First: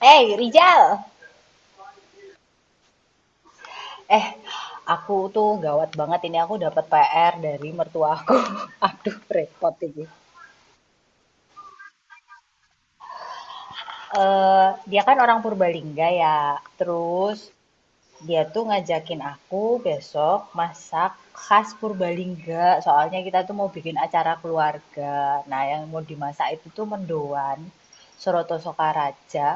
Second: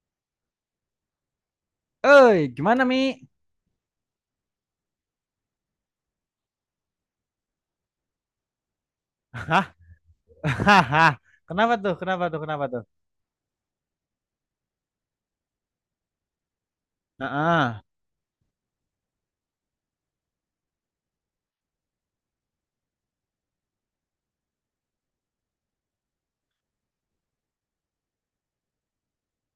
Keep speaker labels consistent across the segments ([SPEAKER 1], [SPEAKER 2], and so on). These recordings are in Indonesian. [SPEAKER 1] Hey Rizal.
[SPEAKER 2] Oi, gimana Mi?
[SPEAKER 1] eh aku tuh gawat banget ini aku dapat PR dari mertua aku. Aduh
[SPEAKER 2] Hah?
[SPEAKER 1] repot ini.
[SPEAKER 2] Hahaha. Kenapa tuh? Kenapa tuh? Kenapa tuh?
[SPEAKER 1] Eh, dia kan orang Purbalingga ya, terus
[SPEAKER 2] Heeh.
[SPEAKER 1] dia tuh ngajakin aku besok masak khas Purbalingga. Soalnya kita tuh mau bikin acara keluarga. Nah, yang mau dimasak itu tuh mendoan, Soroto Sokaraja,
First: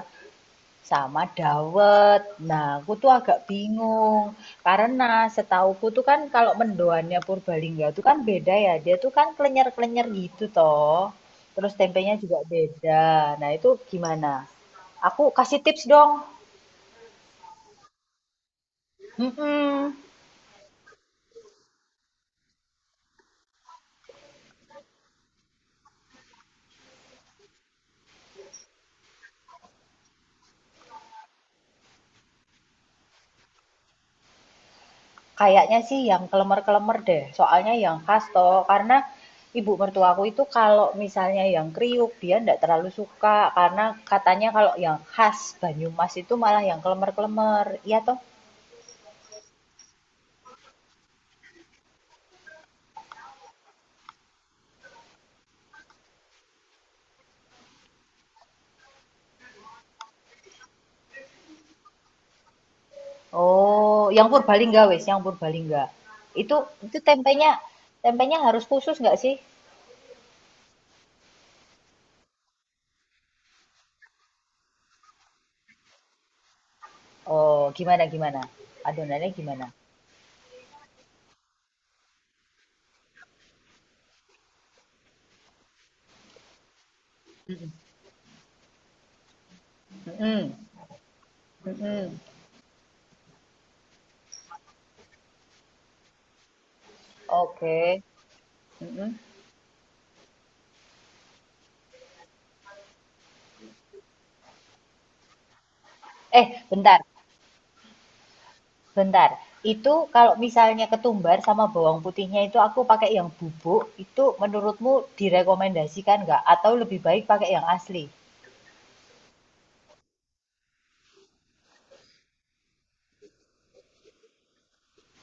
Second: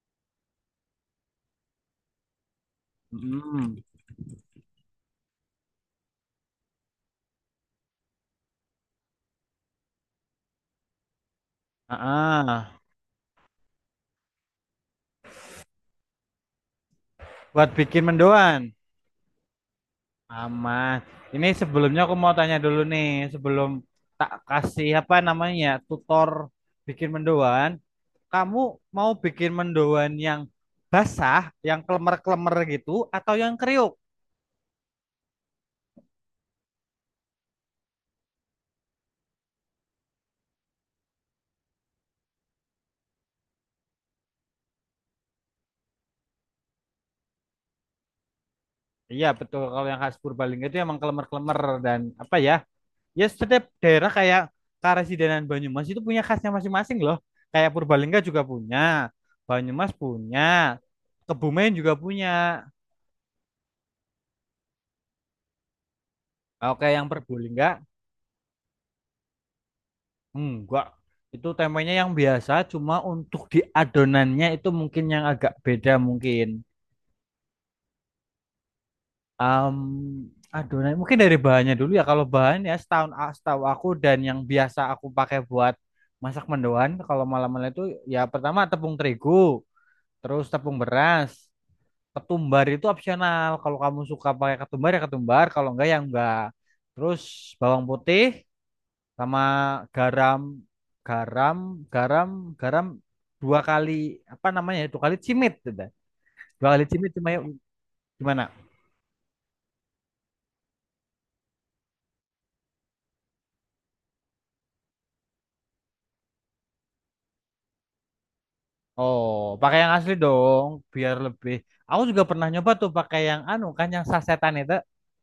[SPEAKER 1] sama dawet. Nah, aku tuh agak
[SPEAKER 2] Hmm.
[SPEAKER 1] bingung, karena setauku tuh kan kalau mendoannya Purbalingga tuh kan beda ya, dia tuh kan klenyer-klenyer gitu toh. Terus tempenya juga
[SPEAKER 2] Heeh.
[SPEAKER 1] beda. Nah, itu gimana? Aku kasih tips dong.
[SPEAKER 2] Buat bikin mendoan.
[SPEAKER 1] Mhm.
[SPEAKER 2] Aman. Ini sebelumnya aku mau tanya dulu nih, sebelum tak kasih apa namanya ya, tutor bikin mendoan, kamu mau bikin mendoan yang basah, yang klemer-klemer gitu, atau yang kriuk?
[SPEAKER 1] Kayaknya sih yang kelemer-kelemer deh, soalnya yang khas toh. Karena ibu mertuaku itu kalau misalnya yang kriuk dia ndak terlalu suka, karena katanya kalau yang khas Banyumas itu malah yang kelemer-kelemer. Iya toh?
[SPEAKER 2] Iya betul, kalau yang khas Purbalingga itu emang klemer-klemer dan apa ya? Ya, setiap daerah kayak Karesidenan Banyumas itu punya khasnya masing-masing loh. Kayak Purbalingga juga punya, Banyumas punya, Kebumen juga punya.
[SPEAKER 1] Oh, yang Purbalingga wes, yang Purbalingga. Itu
[SPEAKER 2] Oke,
[SPEAKER 1] itu
[SPEAKER 2] yang
[SPEAKER 1] tempenya
[SPEAKER 2] Purbalingga
[SPEAKER 1] tempenya harus khusus nggak sih?
[SPEAKER 2] enggak. Itu tempenya yang biasa, cuma untuk di adonannya itu mungkin yang agak beda mungkin.
[SPEAKER 1] Oh, gimana gimana? Adonannya gimana?
[SPEAKER 2] Em, Adonan mungkin dari bahannya dulu ya. Kalau bahan ya setahu aku dan yang biasa aku pakai buat masak mendoan kalau malam-malam
[SPEAKER 1] Mm-mm.
[SPEAKER 2] itu ya pertama tepung terigu,
[SPEAKER 1] Mm-mm.
[SPEAKER 2] terus tepung beras.
[SPEAKER 1] Mm-mm.
[SPEAKER 2] Ketumbar itu opsional. Kalau kamu suka pakai ketumbar ya ketumbar, kalau enggak ya enggak. Terus bawang
[SPEAKER 1] Oke.
[SPEAKER 2] putih
[SPEAKER 1] Mm-mm.
[SPEAKER 2] sama garam, garam, garam, garam dua kali apa namanya? Ya, dua kali cimit udah.
[SPEAKER 1] Eh,
[SPEAKER 2] Dua kali
[SPEAKER 1] bentar,
[SPEAKER 2] cimit cuma yuk, gimana?
[SPEAKER 1] bentar. Itu kalau misalnya ketumbar sama bawang putihnya itu aku pakai yang bubuk, itu menurutmu direkomendasikan nggak? Atau lebih baik pakai yang asli?
[SPEAKER 2] Oh, pakai yang asli dong, biar lebih. Aku juga pernah nyoba tuh pakai yang anu kan yang sasetan itu.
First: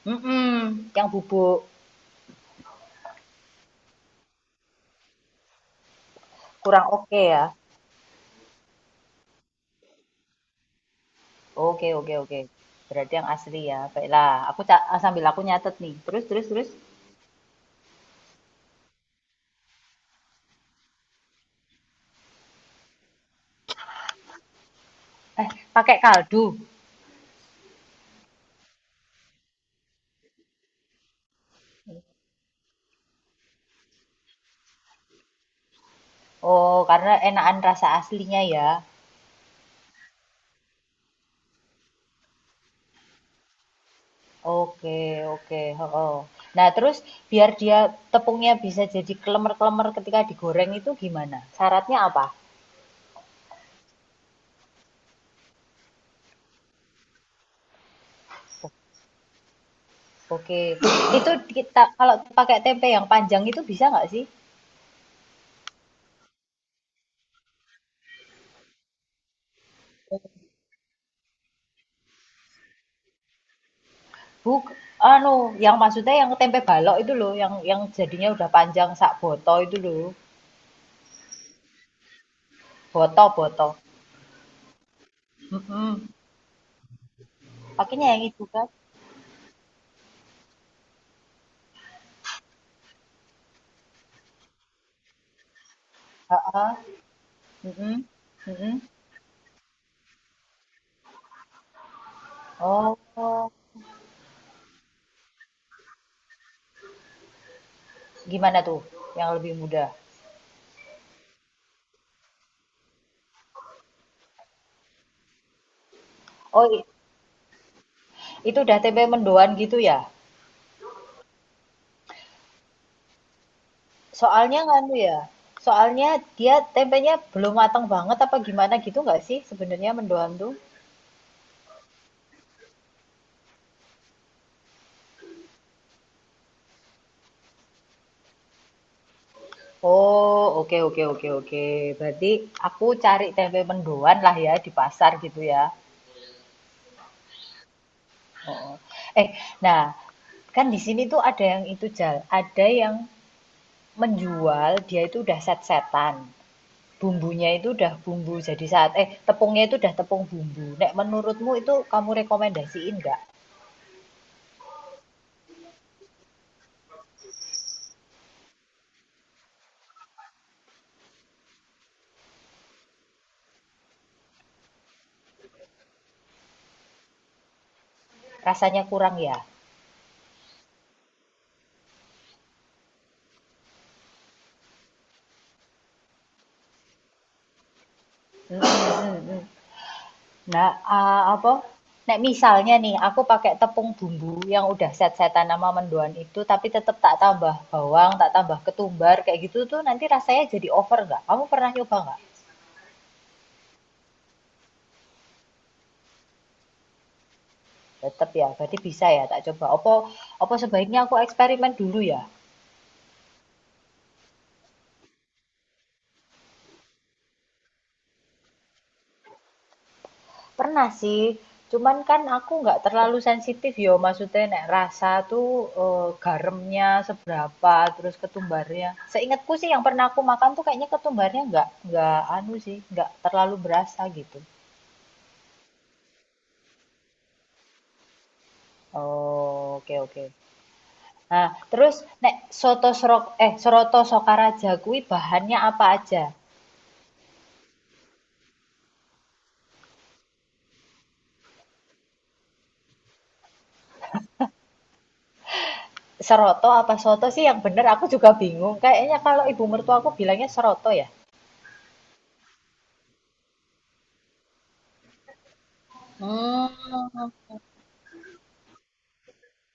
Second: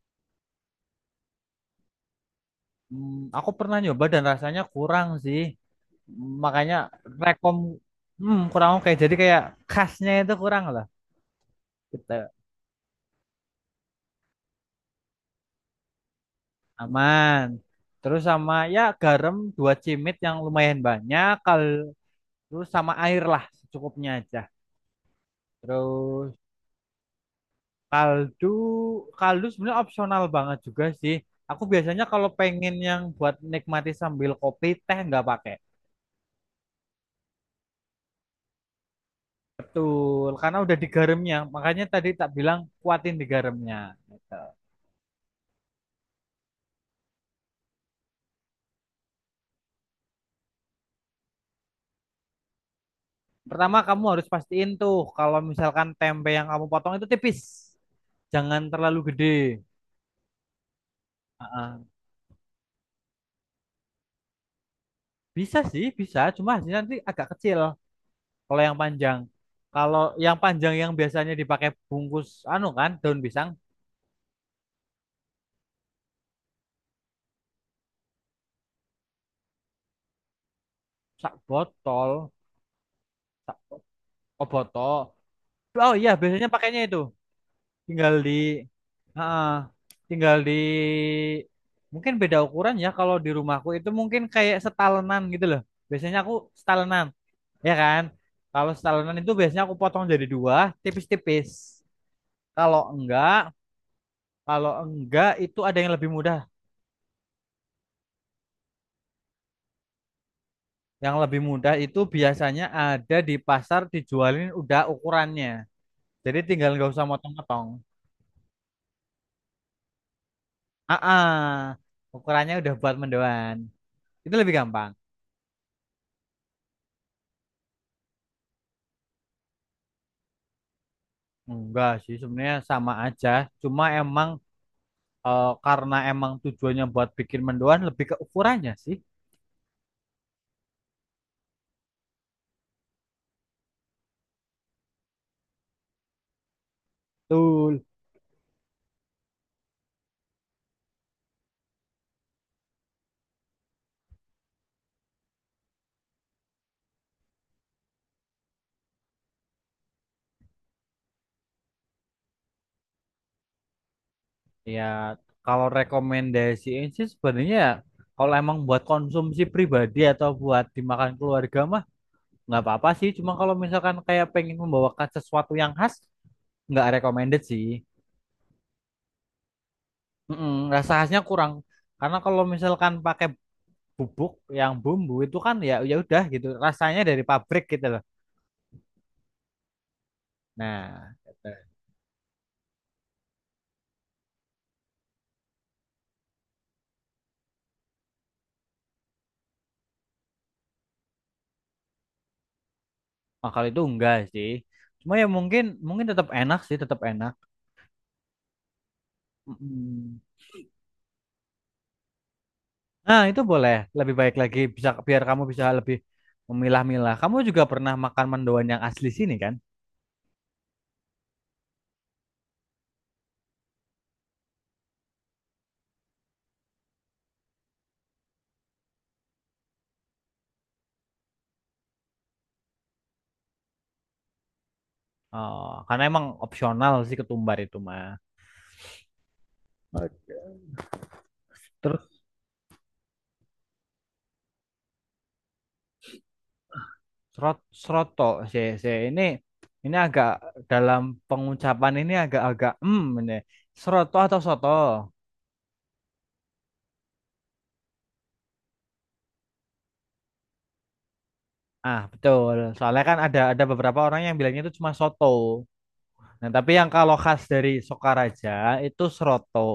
[SPEAKER 1] Mm-mm. Yang bubuk
[SPEAKER 2] Aku pernah nyoba dan rasanya kurang sih. Makanya
[SPEAKER 1] kurang oke ya?
[SPEAKER 2] rekom kurang oke. Jadi kayak khasnya itu kurang lah.
[SPEAKER 1] Oke oke
[SPEAKER 2] Gitu.
[SPEAKER 1] oke. Berarti yang asli ya. Baiklah, sambil aku nyatet nih. Terus terus terus.
[SPEAKER 2] Aman. Terus sama ya garam dua cimit yang lumayan banyak. Terus sama air lah secukupnya aja.
[SPEAKER 1] Eh, pakai
[SPEAKER 2] Terus
[SPEAKER 1] kaldu.
[SPEAKER 2] kaldu kaldu sebenarnya opsional banget juga sih. Aku biasanya kalau pengen yang buat nikmati sambil kopi teh nggak pakai.
[SPEAKER 1] Oh, karena enakan rasa aslinya ya.
[SPEAKER 2] Betul, karena udah digaramnya. Makanya tadi tak bilang kuatin digaramnya. Gitu.
[SPEAKER 1] Oke oke. Oh. Nah, terus biar dia tepungnya bisa jadi kelemer-kelemer ketika digoreng itu gimana? Syaratnya apa?
[SPEAKER 2] Pertama kamu harus pastiin tuh kalau misalkan tempe yang kamu potong itu tipis, jangan terlalu gede.
[SPEAKER 1] Oke. Itu kita
[SPEAKER 2] Heeh.
[SPEAKER 1] kalau pakai tempe yang panjang itu bisa nggak sih?
[SPEAKER 2] Bisa sih, bisa. Cuma hasilnya nanti agak kecil kalau yang panjang. Kalau yang panjang yang biasanya dipakai bungkus anu kan, daun pisang,
[SPEAKER 1] Buk, anu, yang maksudnya yang tempe balok itu loh, yang jadinya udah panjang sak boto itu loh.
[SPEAKER 2] sak botol,
[SPEAKER 1] Boto,
[SPEAKER 2] sak
[SPEAKER 1] boto.
[SPEAKER 2] oh, botol. Oh
[SPEAKER 1] Mhm.
[SPEAKER 2] iya, biasanya pakainya itu. Tinggal
[SPEAKER 1] Pakainya yang
[SPEAKER 2] di.
[SPEAKER 1] itu kan?
[SPEAKER 2] Heeh. Tinggal di, mungkin beda ukuran ya kalau di rumahku itu mungkin kayak setalenan gitu loh. Biasanya aku
[SPEAKER 1] Heeh.
[SPEAKER 2] setalenan, ya kan?
[SPEAKER 1] Mhm.
[SPEAKER 2] Kalau
[SPEAKER 1] Mhm.
[SPEAKER 2] setalenan itu biasanya aku potong jadi dua, tipis-tipis. Kalau
[SPEAKER 1] Oh.
[SPEAKER 2] enggak, kalau enggak itu ada yang lebih mudah.
[SPEAKER 1] Gimana tuh yang lebih mudah?
[SPEAKER 2] Yang lebih mudah itu biasanya ada di pasar dijualin udah ukurannya. Jadi
[SPEAKER 1] Oh,
[SPEAKER 2] tinggal nggak usah motong-motong.
[SPEAKER 1] itu udah tempe mendoan gitu ya?
[SPEAKER 2] Ah, ah, ukurannya udah buat mendoan. Itu lebih
[SPEAKER 1] Soalnya
[SPEAKER 2] gampang.
[SPEAKER 1] nganu ya. Soalnya dia tempenya belum matang banget apa gimana gitu nggak sih sebenarnya mendoan tuh?
[SPEAKER 2] Enggak sih, sebenarnya sama aja. Cuma emang karena emang tujuannya buat bikin mendoan lebih ke ukurannya sih.
[SPEAKER 1] Oh, oke oke oke oke. Berarti aku cari tempe mendoan lah ya di pasar gitu ya.
[SPEAKER 2] Betul.
[SPEAKER 1] Eh, nah, kan di sini tuh ada yang itu Jal, ada yang menjual dia itu udah set-setan. Bumbunya itu udah bumbu jadi saat tepungnya itu udah tepung bumbu. Nek menurutmu itu kamu rekomendasiin nggak?
[SPEAKER 2] Ya, kalau rekomendasiin sih sebenarnya ya, kalau emang buat konsumsi pribadi atau buat dimakan keluarga mah nggak apa-apa sih. Cuma kalau misalkan kayak pengen membawakan sesuatu yang khas, nggak recommended sih.
[SPEAKER 1] Rasanya kurang ya?
[SPEAKER 2] Mm-mm, rasa khasnya kurang karena kalau misalkan pakai bubuk yang bumbu itu kan ya ya udah gitu rasanya dari pabrik gitu loh.
[SPEAKER 1] Mm, mm, mm. Nah,
[SPEAKER 2] Nah,
[SPEAKER 1] ah,
[SPEAKER 2] gitu.
[SPEAKER 1] apa? Nek misalnya nih aku pakai tepung bumbu yang udah set-setan nama mendoan itu tapi tetap tak tambah bawang, tak tambah ketumbar kayak gitu tuh nanti rasanya jadi over nggak? Kamu pernah nyoba nggak?
[SPEAKER 2] Nah, kalau itu enggak sih. Cuma ya mungkin mungkin tetap enak sih, tetap enak.
[SPEAKER 1] Tetap ya, berarti bisa ya tak coba. Apa
[SPEAKER 2] Mm-mm.
[SPEAKER 1] apa sebaiknya aku eksperimen dulu ya?
[SPEAKER 2] Nah, itu boleh. Lebih baik lagi bisa biar kamu bisa lebih memilah-milah. Kamu juga pernah makan mendoan yang asli sini kan?
[SPEAKER 1] Pernah sih, cuman kan aku nggak terlalu sensitif yo, maksudnya nek rasa tuh eh, garamnya seberapa, terus ketumbarnya. Seingatku sih yang pernah aku makan tuh kayaknya ketumbarnya nggak anu sih, nggak terlalu berasa gitu.
[SPEAKER 2] Oh, karena emang opsional sih ketumbar itu mah.
[SPEAKER 1] Oh, oke oke. Nah, terus
[SPEAKER 2] Oke.
[SPEAKER 1] nek soto serok eh seroto Sokaraja kui bahannya apa aja?
[SPEAKER 2] Srot, Sroto, si ini agak, dalam pengucapan ini agak-agak, ini sroto atau soto.
[SPEAKER 1] Seroto apa soto sih yang bener aku juga bingung. Kayaknya kalau ibu mertua aku bilangnya seroto ya.
[SPEAKER 2] Ah betul, soalnya kan ada beberapa orang yang bilangnya itu cuma soto. Nah tapi yang kalau khas
[SPEAKER 1] Hmm.
[SPEAKER 2] dari Sokaraja itu sroto.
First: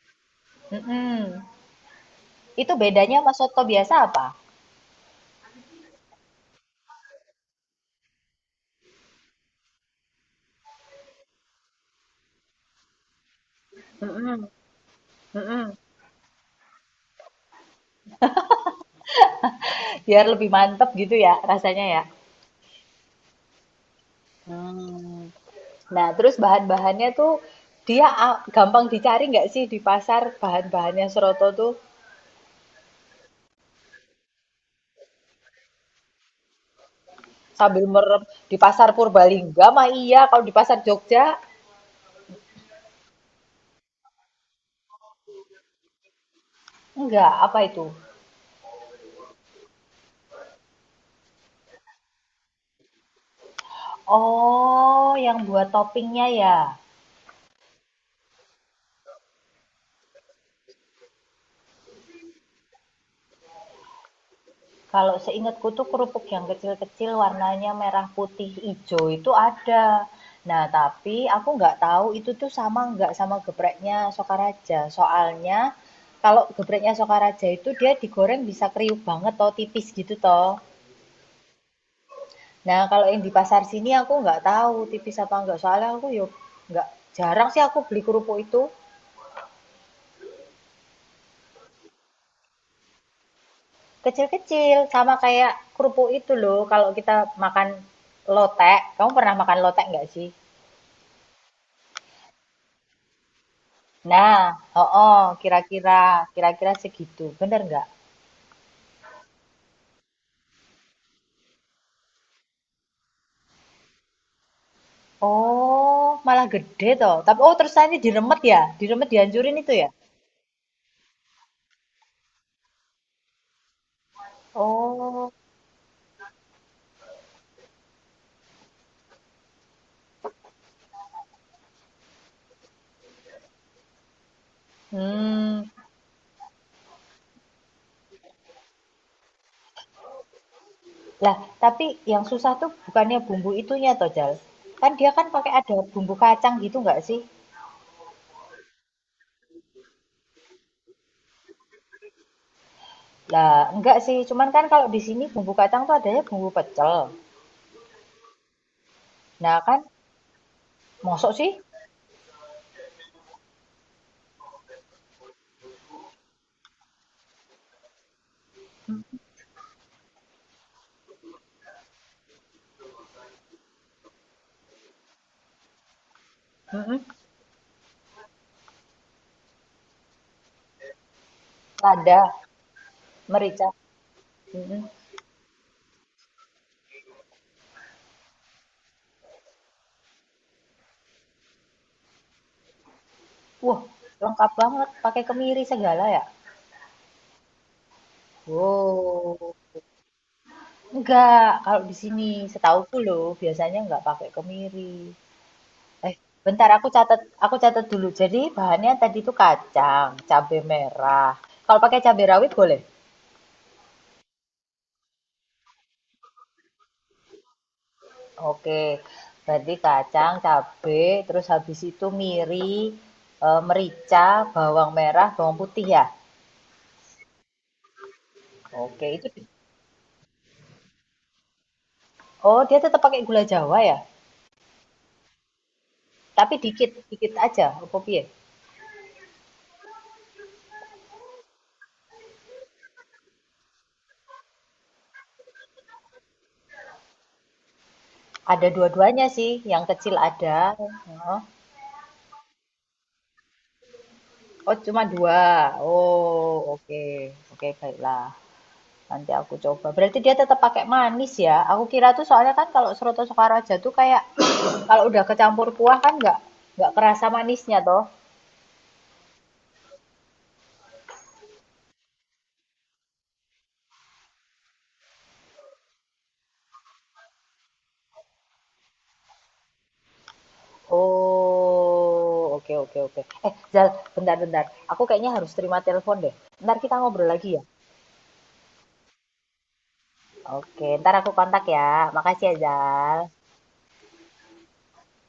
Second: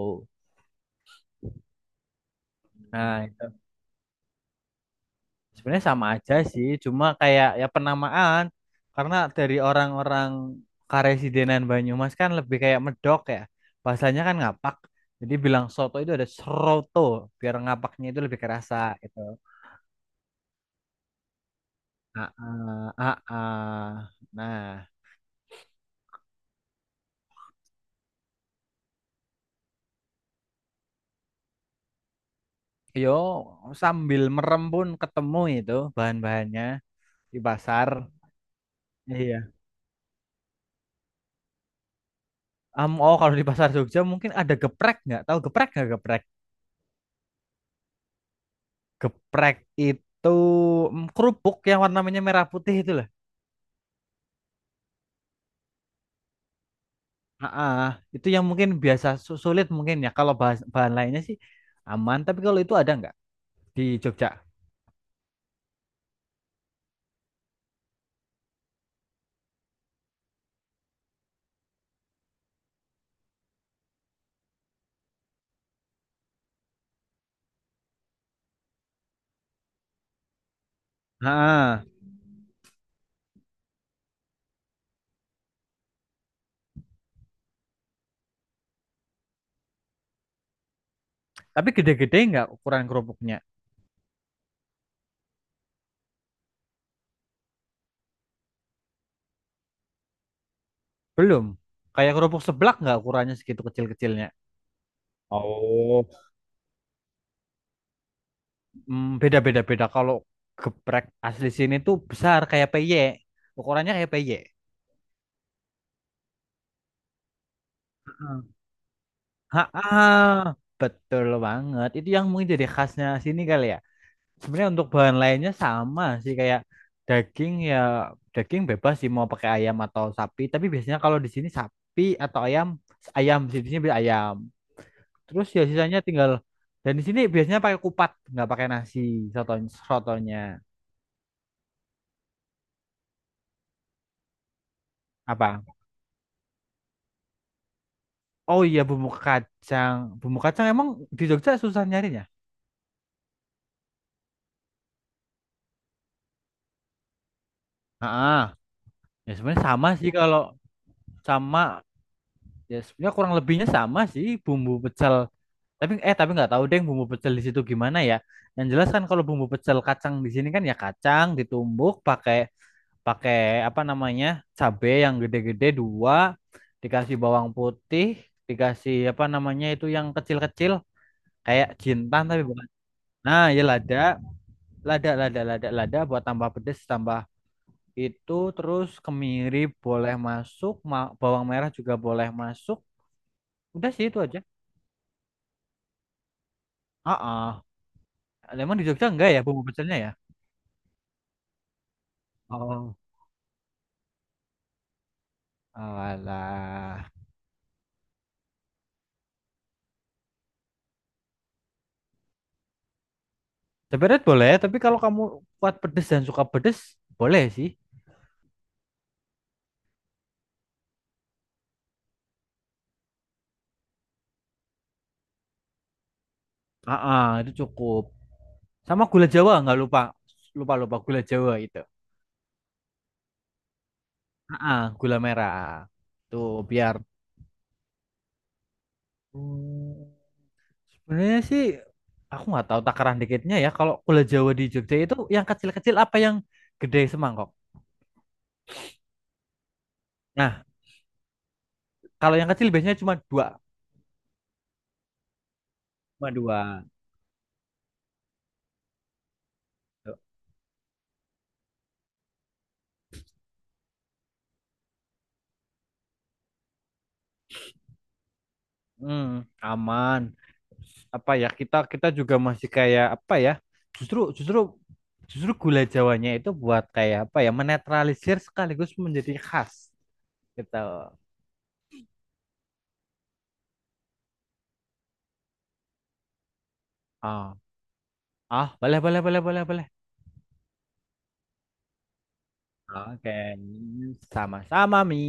[SPEAKER 1] Mm-mm. Itu bedanya
[SPEAKER 2] Nah
[SPEAKER 1] sama
[SPEAKER 2] itu.
[SPEAKER 1] soto biasa apa?
[SPEAKER 2] Sebenarnya sama aja sih, cuma kayak ya penamaan karena dari orang-orang Karesidenan Banyumas kan lebih kayak medok ya. Bahasanya kan
[SPEAKER 1] Mm-mm.
[SPEAKER 2] ngapak. Jadi bilang
[SPEAKER 1] Mm-mm.
[SPEAKER 2] soto itu ada seroto biar ngapaknya itu lebih kerasa gitu.
[SPEAKER 1] Biar lebih mantep gitu ya rasanya ya.
[SPEAKER 2] Ah, ah, ah, ah. Nah,
[SPEAKER 1] Hmm. Nah, terus bahan-bahannya tuh dia gampang dicari nggak sih di pasar bahan-bahannya soto tuh
[SPEAKER 2] yo sambil merem pun ketemu itu bahan-bahannya di
[SPEAKER 1] sambil
[SPEAKER 2] pasar.
[SPEAKER 1] merem di pasar
[SPEAKER 2] Iya.
[SPEAKER 1] Purbalingga mah iya, kalau di pasar Jogja
[SPEAKER 2] Oh, kalau di pasar Jogja mungkin ada geprek nggak? Tahu geprek nggak geprek?
[SPEAKER 1] enggak, apa itu?
[SPEAKER 2] Geprek itu kerupuk yang warnanya merah putih itu lah.
[SPEAKER 1] Oh, yang buat toppingnya ya.
[SPEAKER 2] Heeh, itu yang mungkin biasa sulit mungkin ya. Kalau bahan lainnya sih aman, tapi kalau itu ada nggak di Jogja?
[SPEAKER 1] Kalau seingatku tuh kerupuk yang kecil-kecil warnanya merah, putih, hijau itu ada. Nah, tapi aku nggak tahu itu tuh sama nggak sama gepreknya Sokaraja. Soalnya kalau gepreknya Sokaraja itu dia digoreng bisa kriuk banget toh, tipis gitu toh.
[SPEAKER 2] Heeh.
[SPEAKER 1] Nah, kalau yang di pasar sini aku nggak tahu tipis apa nggak. Soalnya aku yuk nggak jarang sih aku beli kerupuk itu
[SPEAKER 2] Tapi gede-gede nggak ukuran kerupuknya?
[SPEAKER 1] kecil-kecil sama kayak kerupuk itu loh. Kalau kita makan lotek, kamu pernah makan lotek nggak sih?
[SPEAKER 2] Belum. Kayak kerupuk seblak nggak ukurannya segitu kecil-kecilnya?
[SPEAKER 1] Nah, oh, oh, kira-kira,
[SPEAKER 2] Oh.
[SPEAKER 1] kira-kira segitu. Bener nggak?
[SPEAKER 2] Beda-beda beda. Kalau geprek asli sini tuh besar kayak peyek. Ukurannya kayak peyek.
[SPEAKER 1] Oh, malah gede toh. Tapi terus ini diremet
[SPEAKER 2] Heeh.
[SPEAKER 1] ya? Diremet dihancurin
[SPEAKER 2] Heeh,
[SPEAKER 1] itu ya?
[SPEAKER 2] ah, betul banget. Itu yang mungkin jadi khasnya sini kali ya. Sebenarnya untuk bahan
[SPEAKER 1] Oh,
[SPEAKER 2] lainnya sama sih kayak daging ya daging bebas sih mau pakai ayam atau sapi. Tapi biasanya kalau di sini sapi atau ayam ayam sih di sini beli ayam. Terus ya
[SPEAKER 1] hmm.
[SPEAKER 2] sisanya tinggal dan di sini biasanya pakai kupat nggak pakai nasi, sotonya sotonya
[SPEAKER 1] Lah, tapi yang susah tuh bukannya bumbu itunya toh, Jal. Kan dia kan pakai
[SPEAKER 2] apa?
[SPEAKER 1] ada bumbu kacang gitu nggak sih?
[SPEAKER 2] Oh iya, bumbu kacang emang di Jogja susah nyarinya.
[SPEAKER 1] Lah, enggak sih. Cuman kan kalau di sini bumbu kacang tuh adanya bumbu pecel.
[SPEAKER 2] Ah, ya
[SPEAKER 1] Nah,
[SPEAKER 2] sebenarnya
[SPEAKER 1] kan
[SPEAKER 2] sama sih, kalau
[SPEAKER 1] mosok sih?
[SPEAKER 2] sama ya sebenarnya kurang lebihnya sama sih bumbu pecel, tapi nggak tahu deh bumbu pecel di situ gimana ya. Yang jelas kan kalau bumbu pecel kacang di sini kan ya kacang ditumbuk pakai pakai apa namanya, cabe yang gede-gede dua,
[SPEAKER 1] Mm-mm.
[SPEAKER 2] dikasih bawang putih, dikasih apa namanya, itu yang kecil-kecil kayak
[SPEAKER 1] Lada,
[SPEAKER 2] jintan tapi bukan, nah ya
[SPEAKER 1] merica.
[SPEAKER 2] lada,
[SPEAKER 1] Mm-mm.
[SPEAKER 2] lada, lada, lada, lada buat tambah pedes, tambah itu, terus kemiri boleh masuk, bawang merah juga boleh masuk,
[SPEAKER 1] Wah,
[SPEAKER 2] udah sih itu aja.
[SPEAKER 1] lengkap banget. Pakai kemiri segala ya?
[SPEAKER 2] Heeh. Emang di Jogja enggak ya
[SPEAKER 1] Oh,
[SPEAKER 2] bumbu pecelnya ya?
[SPEAKER 1] enggak. Kalau di sini
[SPEAKER 2] Oh.
[SPEAKER 1] setauku loh, biasanya enggak pakai kemiri. Eh, bentar
[SPEAKER 2] Alah.
[SPEAKER 1] aku catat dulu. Jadi bahannya tadi itu kacang, cabai merah. Kalau pakai cabai rawit boleh?
[SPEAKER 2] Sebenarnya boleh, tapi kalau kamu kuat pedes dan suka pedes, boleh sih.
[SPEAKER 1] Oke. Berarti kacang, cabai, terus habis itu merica, bawang merah, bawang putih ya.
[SPEAKER 2] Heeh, itu cukup. Sama
[SPEAKER 1] Oke,
[SPEAKER 2] gula
[SPEAKER 1] itu.
[SPEAKER 2] Jawa nggak lupa. Lupa, lupa gula Jawa itu.
[SPEAKER 1] Oh, dia tetap pakai gula Jawa ya?
[SPEAKER 2] Heeh, gula merah. Tuh
[SPEAKER 1] Tapi dikit,
[SPEAKER 2] biar.
[SPEAKER 1] dikit aja, apa piye?
[SPEAKER 2] Hmm. Sebenarnya sih aku nggak tahu takaran dikitnya ya. Kalau gula Jawa di Jogja itu yang kecil-kecil apa yang gede semangkok?
[SPEAKER 1] Ada dua-duanya sih, yang kecil ada.
[SPEAKER 2] Nah,
[SPEAKER 1] Heeh.
[SPEAKER 2] kalau yang kecil biasanya cuma dua.
[SPEAKER 1] Oh, cuma dua.
[SPEAKER 2] Cuma
[SPEAKER 1] Oh,
[SPEAKER 2] dua.
[SPEAKER 1] oke. Oke, baiklah. Nanti aku coba. Berarti dia tetap pakai manis ya? Aku kira tuh soalnya kan kalau Soto Sokaraja tuh kayak kalau udah kecampur kuah kan nggak kerasa manisnya toh.
[SPEAKER 2] Hmm. Aman. Apa ya kita kita juga masih kayak apa ya? Justru justru justru gula Jawanya itu buat kayak apa ya? Menetralisir sekaligus menjadi khas gitu.
[SPEAKER 1] Oh, oke oke oke. Eh, Zal, bentar bentar. Aku kayaknya harus terima telepon deh. Ntar kita ngobrol
[SPEAKER 2] Ah,
[SPEAKER 1] lagi ya.
[SPEAKER 2] ah, boleh boleh boleh boleh boleh.
[SPEAKER 1] Oke, ntar aku kontak ya. Makasih ya, Zal.
[SPEAKER 2] Oke, sama-sama Mi.